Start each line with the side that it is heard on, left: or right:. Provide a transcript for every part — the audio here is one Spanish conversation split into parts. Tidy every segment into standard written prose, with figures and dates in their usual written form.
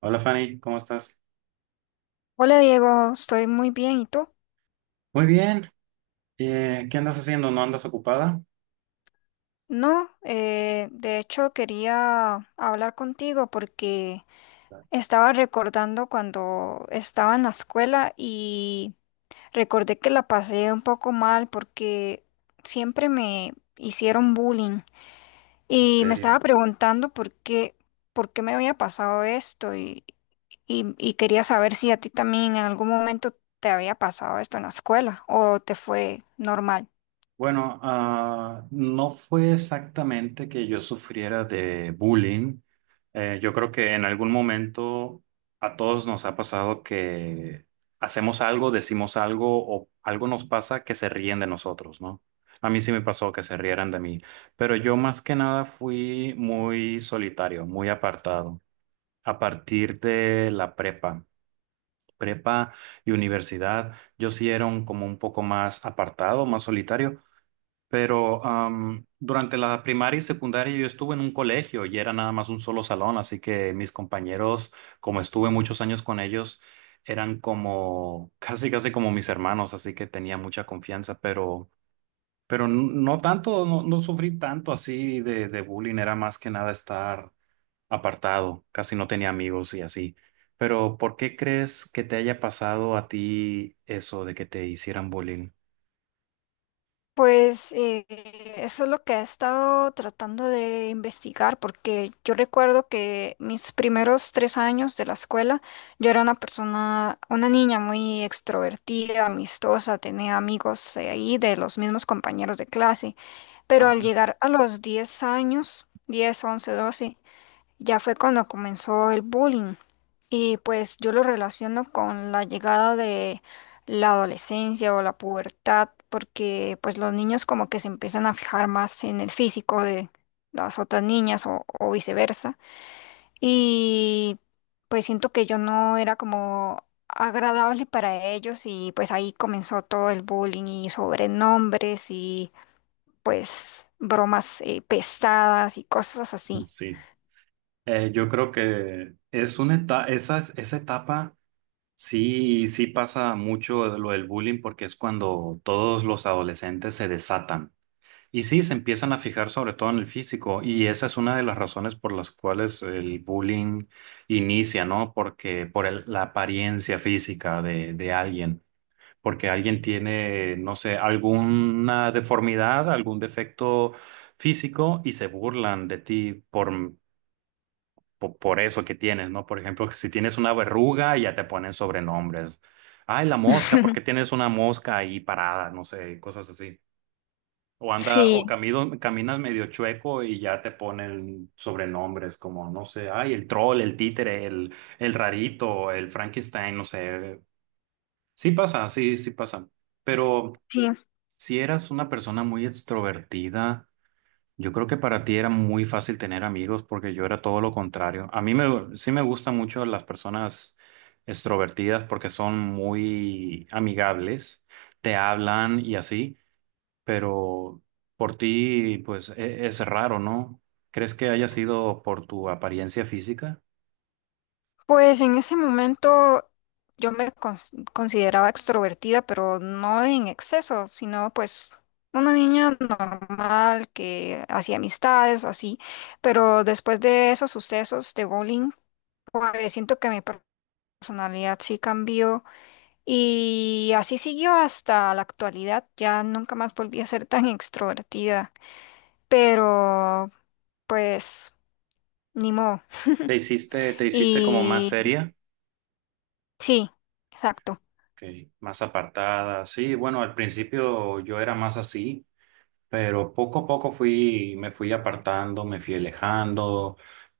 right: Hola Fanny, ¿cómo estás?
left: Hola Diego, estoy muy bien. ¿Y tú?
right: Muy bien. ¿Qué andas haciendo? ¿No andas ocupada?
left: No, de hecho quería hablar contigo porque estaba recordando cuando estaba en la escuela y recordé que la pasé un poco mal porque siempre me hicieron bullying
right: En
left: y me estaba
right: serio.
left: preguntando por qué me había pasado esto y quería saber si a ti también en algún momento te había pasado esto en la escuela o te fue normal.
right: Bueno, no fue exactamente que yo sufriera de bullying. Yo creo que en algún momento a todos nos ha pasado que hacemos algo, decimos algo o algo nos pasa que se ríen de nosotros, ¿no? A mí sí me pasó que se rieran de mí, pero yo más que nada fui muy solitario, muy apartado a partir de la prepa y universidad, yo sí era como un poco más apartado, más solitario, pero durante la primaria y secundaria yo estuve en un colegio y era nada más un solo salón, así que mis compañeros, como estuve muchos años con ellos, eran como casi casi como mis hermanos, así que tenía mucha confianza, pero pero no tanto, no, no sufrí tanto así de bullying, era más que nada estar apartado, casi no tenía amigos y así. Pero ¿por qué crees que te haya pasado a ti eso de que te hicieran bullying?
left: Pues eso es lo que he estado tratando de investigar, porque yo recuerdo que mis primeros 3 años de la escuela, yo era una persona, una niña muy extrovertida, amistosa, tenía amigos ahí de los mismos compañeros de clase, pero al
right: Ajá,
left: llegar a los 10 años, 10, 11, 12. Ya fue cuando comenzó el bullying y pues yo lo relaciono con la llegada de la adolescencia o la pubertad porque pues los niños como que se empiezan a fijar más en el físico de las otras niñas o viceversa y pues siento que yo no era como agradable para ellos y pues ahí comenzó todo el bullying y sobrenombres y pues bromas pesadas y cosas así.
right: sí. Yo creo que es una etapa, esa etapa sí, sí pasa mucho lo del bullying porque es cuando todos los adolescentes se desatan. Y sí, se empiezan a fijar sobre todo en el físico. Y esa es una de las razones por las cuales el bullying inicia, ¿no? Porque por la apariencia física de alguien. Porque alguien tiene, no sé, alguna deformidad, algún defecto físico y se burlan de ti por eso que tienes, ¿no? Por ejemplo, si tienes una verruga, ya te ponen sobrenombres. Ay, la mosca, porque tienes una mosca ahí parada, no sé, cosas así. O anda, o
left: Sí,
right: camino, Caminas medio chueco y ya te ponen sobrenombres como, no sé, ay, el troll, el títere, el rarito, el Frankenstein, no sé. Sí pasa, sí, sí pasa. Pero
left: sí,
right: si eras una persona muy extrovertida, yo creo que para ti era muy fácil tener amigos porque yo era todo lo contrario. A sí me gustan mucho las personas extrovertidas porque son muy amigables, te hablan y así, pero por ti pues es raro, ¿no? ¿Crees que haya sido por tu apariencia física?
left: pues en ese momento yo me consideraba extrovertida, pero no en exceso, sino pues una niña normal que hacía amistades, así. Pero después de esos sucesos de bowling, pues siento que mi personalidad sí cambió y así siguió hasta la actualidad. Ya nunca más volví a ser tan extrovertida, pero pues ni modo.
right: ¿Te hiciste como más
left: Y
right: seria?
left: sí, exacto.
right: Ok, más apartada, sí, bueno, al principio yo era más así. Pero poco a poco me fui apartando, me fui alejando,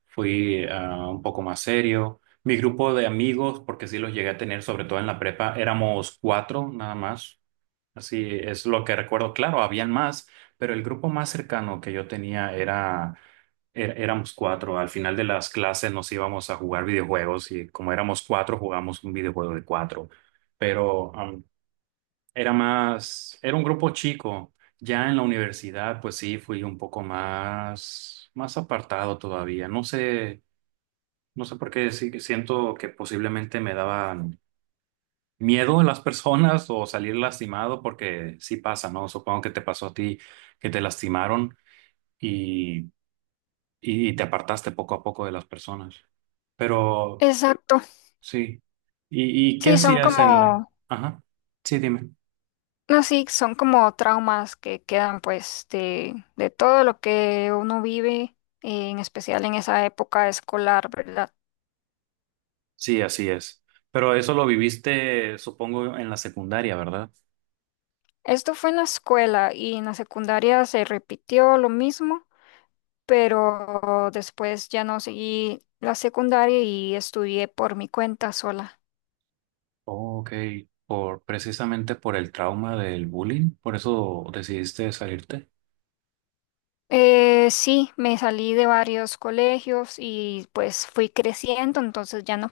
right: fui un poco más serio. Mi grupo de amigos, porque sí los llegué a tener, sobre todo en la prepa, éramos cuatro nada más. Así es lo que recuerdo. Claro, habían más, pero el grupo más cercano que yo tenía era, éramos cuatro. Al final de las clases nos íbamos a jugar videojuegos y como éramos cuatro, jugamos un videojuego de cuatro. Pero era más, era un grupo chico. Ya en la universidad, pues sí, fui un poco más, más apartado todavía. No sé, no sé por qué sí que siento que posiblemente me daban miedo a las personas o salir lastimado, porque sí pasa, ¿no? Supongo que te pasó a ti que te lastimaron y, y te apartaste poco a poco de las personas. Pero
left: Exacto.
right: sí. Y qué
left: Sí, son
right: hacías en la...
left: como,
right: Ajá. Sí, dime.
left: no, sí, son como traumas que quedan pues de todo lo que uno vive, en especial en esa época escolar, ¿verdad?
right: Sí, así es. Pero eso lo viviste, supongo, en la secundaria, ¿verdad?
left: Esto fue en la escuela y en la secundaria se repitió lo mismo, pero después ya no seguí la secundaria y estudié por mi cuenta sola.
right: Ok, por precisamente por el trauma del bullying, por eso decidiste salirte.
left: Sí, me salí de varios colegios y pues fui creciendo, entonces ya no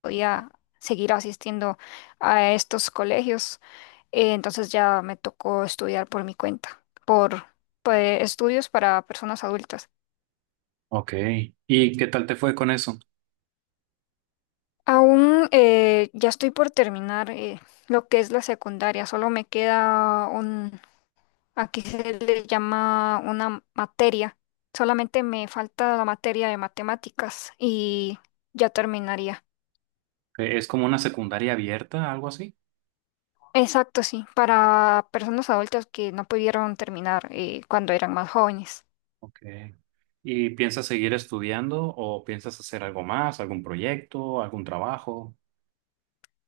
left: podía seguir asistiendo a estos colegios. Entonces ya me tocó estudiar por mi cuenta, por estudios para personas adultas.
right: Ok, ¿y qué tal te fue con eso?
left: Aún ya estoy por terminar lo que es la secundaria, solo me queda un, aquí se le llama una materia, solamente me falta la materia de matemáticas y ya terminaría.
right: Es como una secundaria abierta, algo así?
left: Exacto, sí, para personas adultas que no pudieron terminar cuando eran más jóvenes.
right: Ok. ¿Y piensas seguir estudiando o piensas hacer algo más, algún proyecto, algún trabajo?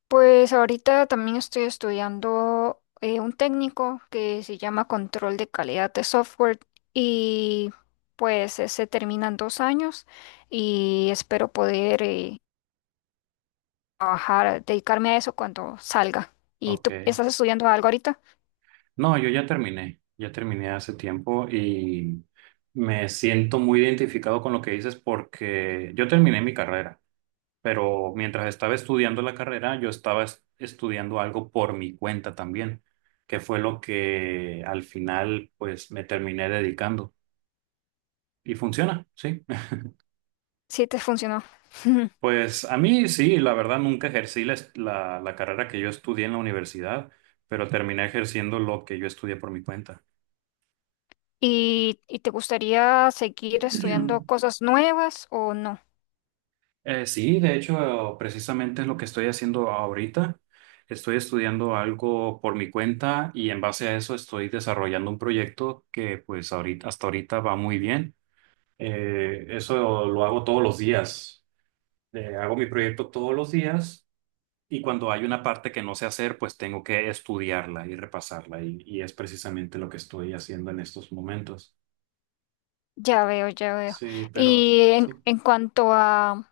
left: Pues ahorita también estoy estudiando un técnico que se llama control de calidad de software y pues se termina en 2 años y espero poder trabajar, dedicarme a eso cuando salga. ¿Y
right: Ok.
left: tú estás estudiando algo ahorita?
right: No, yo ya terminé hace tiempo y me siento muy identificado con lo que dices porque yo terminé mi carrera, pero mientras estaba estudiando la carrera, yo estaba estudiando algo por mi cuenta también, que fue lo que al final pues me terminé dedicando y funciona, sí.
left: Sí, te funcionó.
right: Pues a mí sí, la verdad nunca ejercí la carrera que yo estudié en la universidad, pero terminé ejerciendo lo que yo estudié por mi cuenta.
left: ¿Y, y te gustaría seguir estudiando cosas nuevas o no?
right: Sí, de hecho, precisamente es lo que estoy haciendo ahorita. Estoy estudiando algo por mi cuenta y en base a eso estoy desarrollando un proyecto que pues ahorita, hasta ahorita va muy bien. Eso lo hago todos los días. Hago mi proyecto todos los días y cuando hay una parte que no sé hacer, pues tengo que estudiarla y repasarla y es precisamente lo que estoy haciendo en estos momentos.
left: Ya veo, ya veo.
right: Sí, pero
left: Y
right: sí.
left: en cuanto a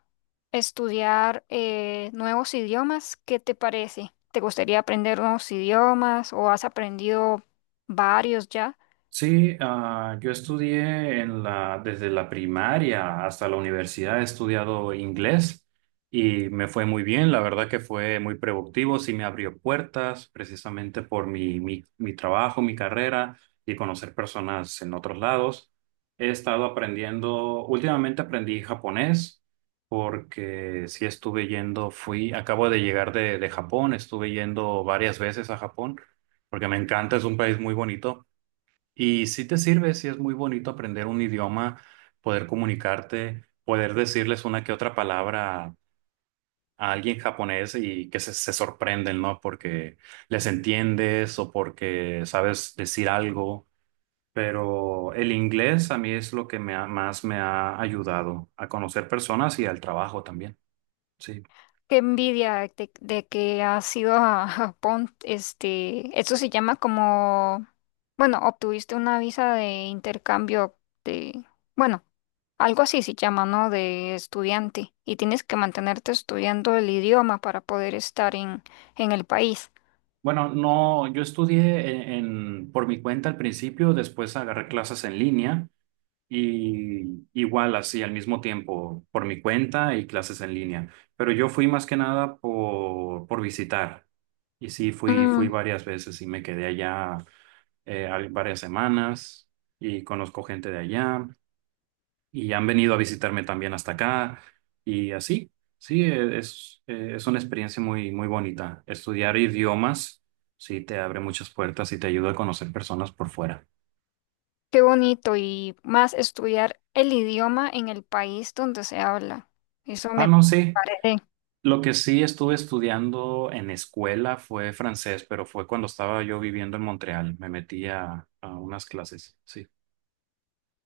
left: estudiar nuevos idiomas, ¿qué te parece? ¿Te gustaría aprender nuevos idiomas o has aprendido varios ya?
right: Sí, yo estudié en la, desde la primaria hasta la universidad, he estudiado inglés y me fue muy bien, la verdad que fue muy productivo, sí me abrió puertas precisamente por mi trabajo, mi carrera y conocer personas en otros lados. He estado aprendiendo, últimamente aprendí japonés porque sí estuve yendo, fui, acabo de llegar de Japón, estuve yendo varias veces a Japón porque me encanta, es un país muy bonito. Y si te sirve, si es muy bonito aprender un idioma, poder comunicarte, poder decirles una que otra palabra a alguien japonés y que se sorprenden, ¿no? Porque les entiendes o porque sabes decir algo. Pero el inglés a mí es lo que más me ha ayudado a conocer personas y al trabajo también. Sí.
left: Qué envidia de que has ido a Japón. Este, eso se llama como, bueno, obtuviste una visa de intercambio de, bueno, algo así se llama, ¿no? De estudiante. Y tienes que mantenerte estudiando el idioma para poder estar en el país.
right: Bueno, no, yo estudié por mi cuenta al principio, después agarré clases en línea. Y igual así al mismo tiempo por mi cuenta y clases en línea. Pero yo fui más que nada por visitar. Y sí, fui, fui
left: Mm,
right: varias veces y me quedé allá varias semanas y conozco gente de allá y han venido a visitarme también hasta acá y así. Sí, es una experiencia muy, muy bonita. Estudiar idiomas sí te abre muchas puertas y te ayuda a conocer personas por fuera.
left: qué bonito. Y más estudiar el idioma en el país donde se habla. Eso
right: Ah,
left: me
right: no, sí.
left: parece.
right: Lo que sí estuve estudiando en escuela fue francés, pero fue cuando estaba yo viviendo en Montreal. Me metí a unas clases, sí.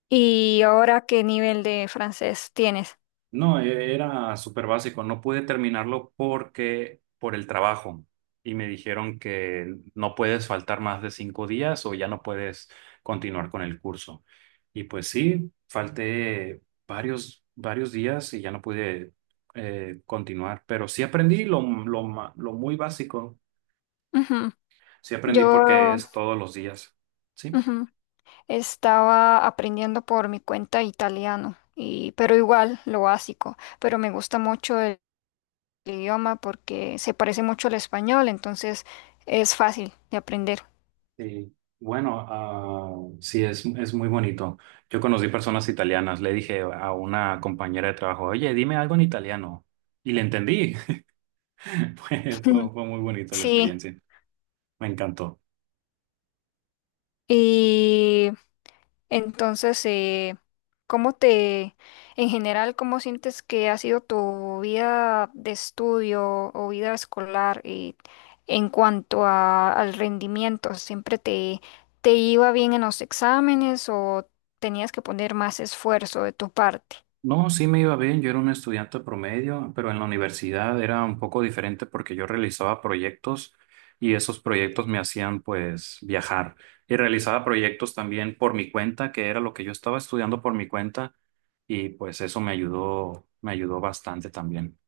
left: ¿Y ahora qué nivel de francés tienes?
right: No, era súper básico. No pude terminarlo porque por el trabajo. Y me dijeron que no puedes faltar más de cinco días o ya no puedes continuar con el curso. Y pues sí, falté varios, varios días y ya no pude continuar. Pero sí aprendí lo muy básico.
left: Ujú.
right: Sí
left: Yo
right: aprendí porque es todos los días. Sí.
left: ujú, estaba aprendiendo por mi cuenta italiano, y, pero igual lo básico, pero me gusta mucho el idioma porque se parece mucho al español, entonces es fácil de aprender.
right: Sí. Bueno, sí, es muy bonito. Yo conocí personas italianas. Le dije a una compañera de trabajo, oye, dime algo en italiano. Y le entendí. Fue muy bonito la
left: Sí,
right: experiencia. Me encantó.
left: y entonces, ¿cómo te, en general, cómo sientes que ha sido tu vida de estudio o vida escolar en cuanto a- al rendimiento? ¿Siempre te, te iba bien en los exámenes o tenías que poner más esfuerzo de tu parte?
right: No, sí me iba bien, yo era un estudiante promedio, pero en la universidad era un poco diferente porque yo realizaba proyectos y esos proyectos me hacían pues viajar y realizaba proyectos también por mi cuenta, que era lo que yo estaba estudiando por mi cuenta y pues eso me ayudó bastante también.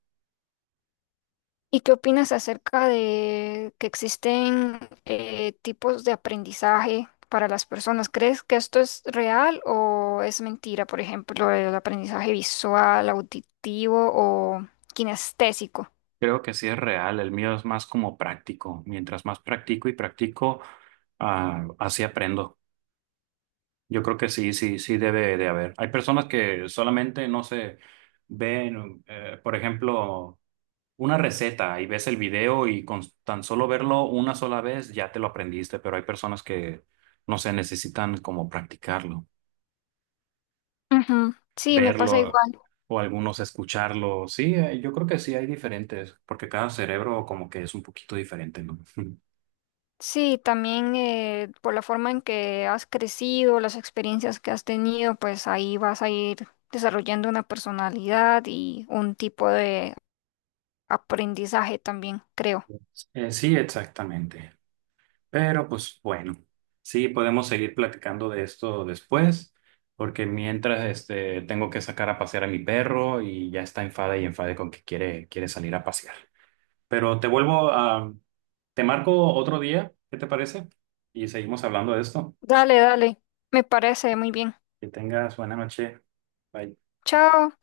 left: ¿Y qué opinas acerca de que existen tipos de aprendizaje para las personas? ¿Crees que esto es real o es mentira? Por ejemplo, el aprendizaje visual, auditivo o kinestésico.
right: Creo que sí es real, el mío es más como práctico, mientras más practico y practico, así aprendo. Yo creo que sí, sí, sí debe de haber. Hay personas que solamente, no sé, ven, por ejemplo, una receta y ves el video y con tan solo verlo una sola vez ya te lo aprendiste, pero hay personas que, no sé, necesitan como practicarlo,
left: Ujú. Sí, me pasa
right: verlo
left: igual.
right: o algunos escucharlo. Sí, yo creo que sí hay diferentes, porque cada cerebro como que es un poquito diferente, ¿no?
left: Sí, también por la forma en que has crecido, las experiencias que has tenido, pues ahí vas a ir desarrollando una personalidad y un tipo de aprendizaje también, creo.
right: Sí, exactamente. Pero pues bueno, sí, podemos seguir platicando de esto después, porque mientras este, tengo que sacar a pasear a mi perro y ya está enfada y enfade con que quiere, quiere salir a pasear. Pero te vuelvo te marco otro día, ¿qué te parece? Y seguimos hablando de esto.
left: Dale, dale. Me parece muy bien.
right: Que tengas buena noche. Bye.
left: Chao.